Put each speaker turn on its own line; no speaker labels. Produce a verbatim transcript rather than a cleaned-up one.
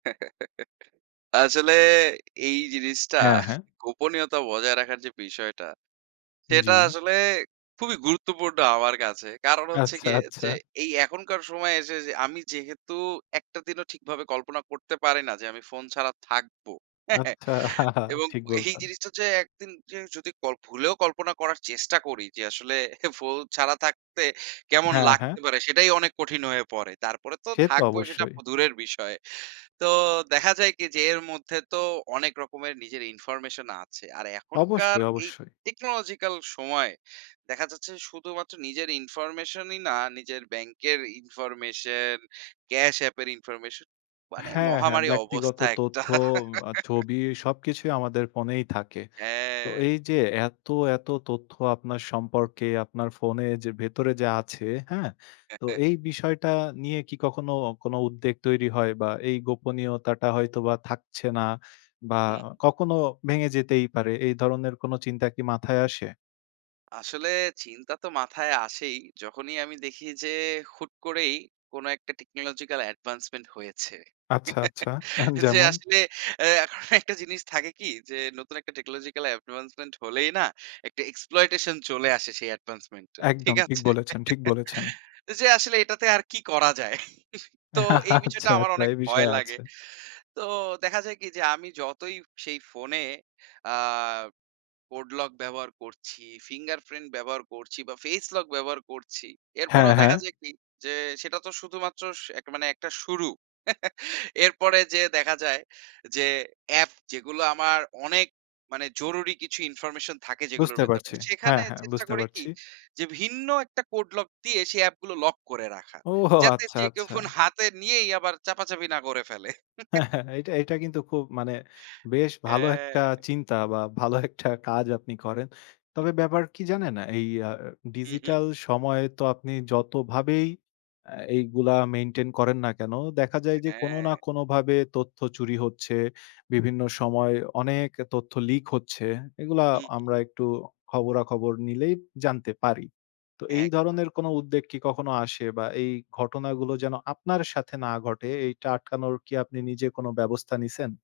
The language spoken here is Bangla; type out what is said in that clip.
আসলে এই জিনিসটা,
হ্যাঁ, হ্যাঁ।
গোপনীয়তা বজায় রাখার যে বিষয়টা, সেটা
জি।
আসলে খুবই গুরুত্বপূর্ণ আমার কাছে। কারণ হচ্ছে
আচ্ছা,
গিয়ে
আচ্ছা।
যে, এই এখনকার সময় এসে যে, আমি যেহেতু একটা দিনও ঠিকভাবে কল্পনা করতে পারি না যে, আমি ফোন ছাড়া থাকবো।
আচ্ছা,
এবং
ঠিক
এই
বলছেন।
জিনিসটা যে, এক দিন জিন যদি কল ভুলেও কল্পনা করার চেষ্টা করি যে, আসলে ফোল ছাড়া থাকতে কেমন
হ্যাঁ, হ্যাঁ।
লাগতে পারে? সেটাই অনেক কঠিন হয়ে পড়ে। তারপরে তো
সে তো
থাকবই, সেটা
অবশ্যই।
প দূরের বিষয়। তো দেখা যায় কি? যে, এর মধ্যে তো অনেক রকমের নিজের ইনফরমেশন আছে। আর এখনকার
অবশ্যই,
এই
অবশ্যই।
টেকনোলজিক্যাল সময়, দেখা যাচ্ছে শুধুমাত্র নিজের ইনফরমেশনই না, নিজের ব্যাংকের ইনফরমেশন, ক্যাশ আপ এর ইনফরমেশন, মানে
হ্যাঁ, হ্যাঁ
মহামারী
ব্যক্তিগত
অবস্থা একটা।
তথ্য; অ্যা ছবি, সবকিছুই আমাদের ফোনেই থাকে। তো
হ্যাঁ।
এই যে এত, এত তথ্য আপনার
হুম।
সম্পর্কে, আপনার ফোনে যে, ভেতরে যা আছে, হ্যাঁ?
হ্যাঁ,
তো
হ্যাঁ।
এই বিষয়টা নিয়ে কি কখনো, কোন উদ্বেগ তৈরি হয়? বা এই গোপনীয়তাটা হয়তোবা থাকছে না বা
হুম।
কখনো ভেঙে যেতেই পারে। এই ধরনের কোন চিন্তা কি মাথায় আসে?
আসলে চিন্তা তো মাথায় আসেই। যখনই আমি দেখি যে, হুট করেই কোন একটা টেকনোলজিক্যাল অ্যাডভান্সমেন্ট হয়েছে।
আচ্ছা, আচ্ছা।
যে
যেমন?
আসলে এ এখন একটা জিনিস থাকে কি? যে, নতুন একটা টেকনোলজিক্যাল অ্যাডভান্সমেন্ট হলেই না? একটা এক্সপ্লয়টেশন চলে আসে সেই অ্যাডভান্সমেন্ট এর। ঠিক
একদম। ঠিক
আছে?
বলেছেন, ঠিক বলেছেন।
যে আসলে এটাতে আর কি করা যায়? তো এই বিষয়টা
আচ্ছা,
আমার
আচ্ছা।
অনেক
এই
ভয়
বিষয়
লাগে।
আছে।
তো দেখা যায় কি? যে, আমি যতই সেই ফোনে অ্যা কোড লক ব্যবহার করছি, ফিঙ্গারপ্রিন্ট ব্যবহার করছি বা ফেস লক ব্যবহার করছি।
হ্যাঁ,
এরপরেও দেখা
হ্যাঁ।
যায় কি? যে, সেটা তো শুধুমাত্র শ মানে একটা শুরু। এরপরে যেয়ে দেখা যায় যে, অ্যাপ যেগুলো আমার অনেক, মানে জরুরি কিছু ইনফরমেশন থাকে যেগুলোর
বুঝতে
ভেতরে।
পারছি। হ্যাঁ,
সেখানে
হ্যাঁ।
চেষ্টা
বুঝতে
করি কি?
পারছি।
যে, ভিন্ন একটা কোড লক দিয়ে, সে অ্যাপ গুলো লক করে রাখা।
ওহ!
যাতে
আচ্ছা,
যে কেউ
আচ্ছা।
ফোন হাতে নিয়েই আবার চাপাচাপি না করে ফেলে।
হ্যাঁ, হ্যাঁ এইটা, এটা কিন্তু খুব, মানে বেশ ভালো
হ্যাঁ।
একটা চিন্তা বা ভালো একটা কাজ আপনি করেন। তবে ব্যাপার কি জানেন? এই আ
হু, হু।
ডিজিটাল সময়ে, তো আপনি যতভাবেই আ এগুলা মেইনটেইন করেন না কেন? দেখা যায় যে, কোন
হ্যাঁ।
না কোনভাবে তথ্য চুরি হচ্ছে, বিভিন্ন সময় অনেক তথ্য লিক হচ্ছে। এগুলা
হুম।
আমরা একটু খবরাখবর নিলেই জানতে পারি। তো এই
একদম।
ধরনের কোনো উদ্বেগ কি, কখনো আসে? বা এই ঘটনাগুলো যেন আপনার সাথে না ঘটে, এইটা আটকানোর কি, আপনি নিজে কোন ব্যবস্থা নিছেন?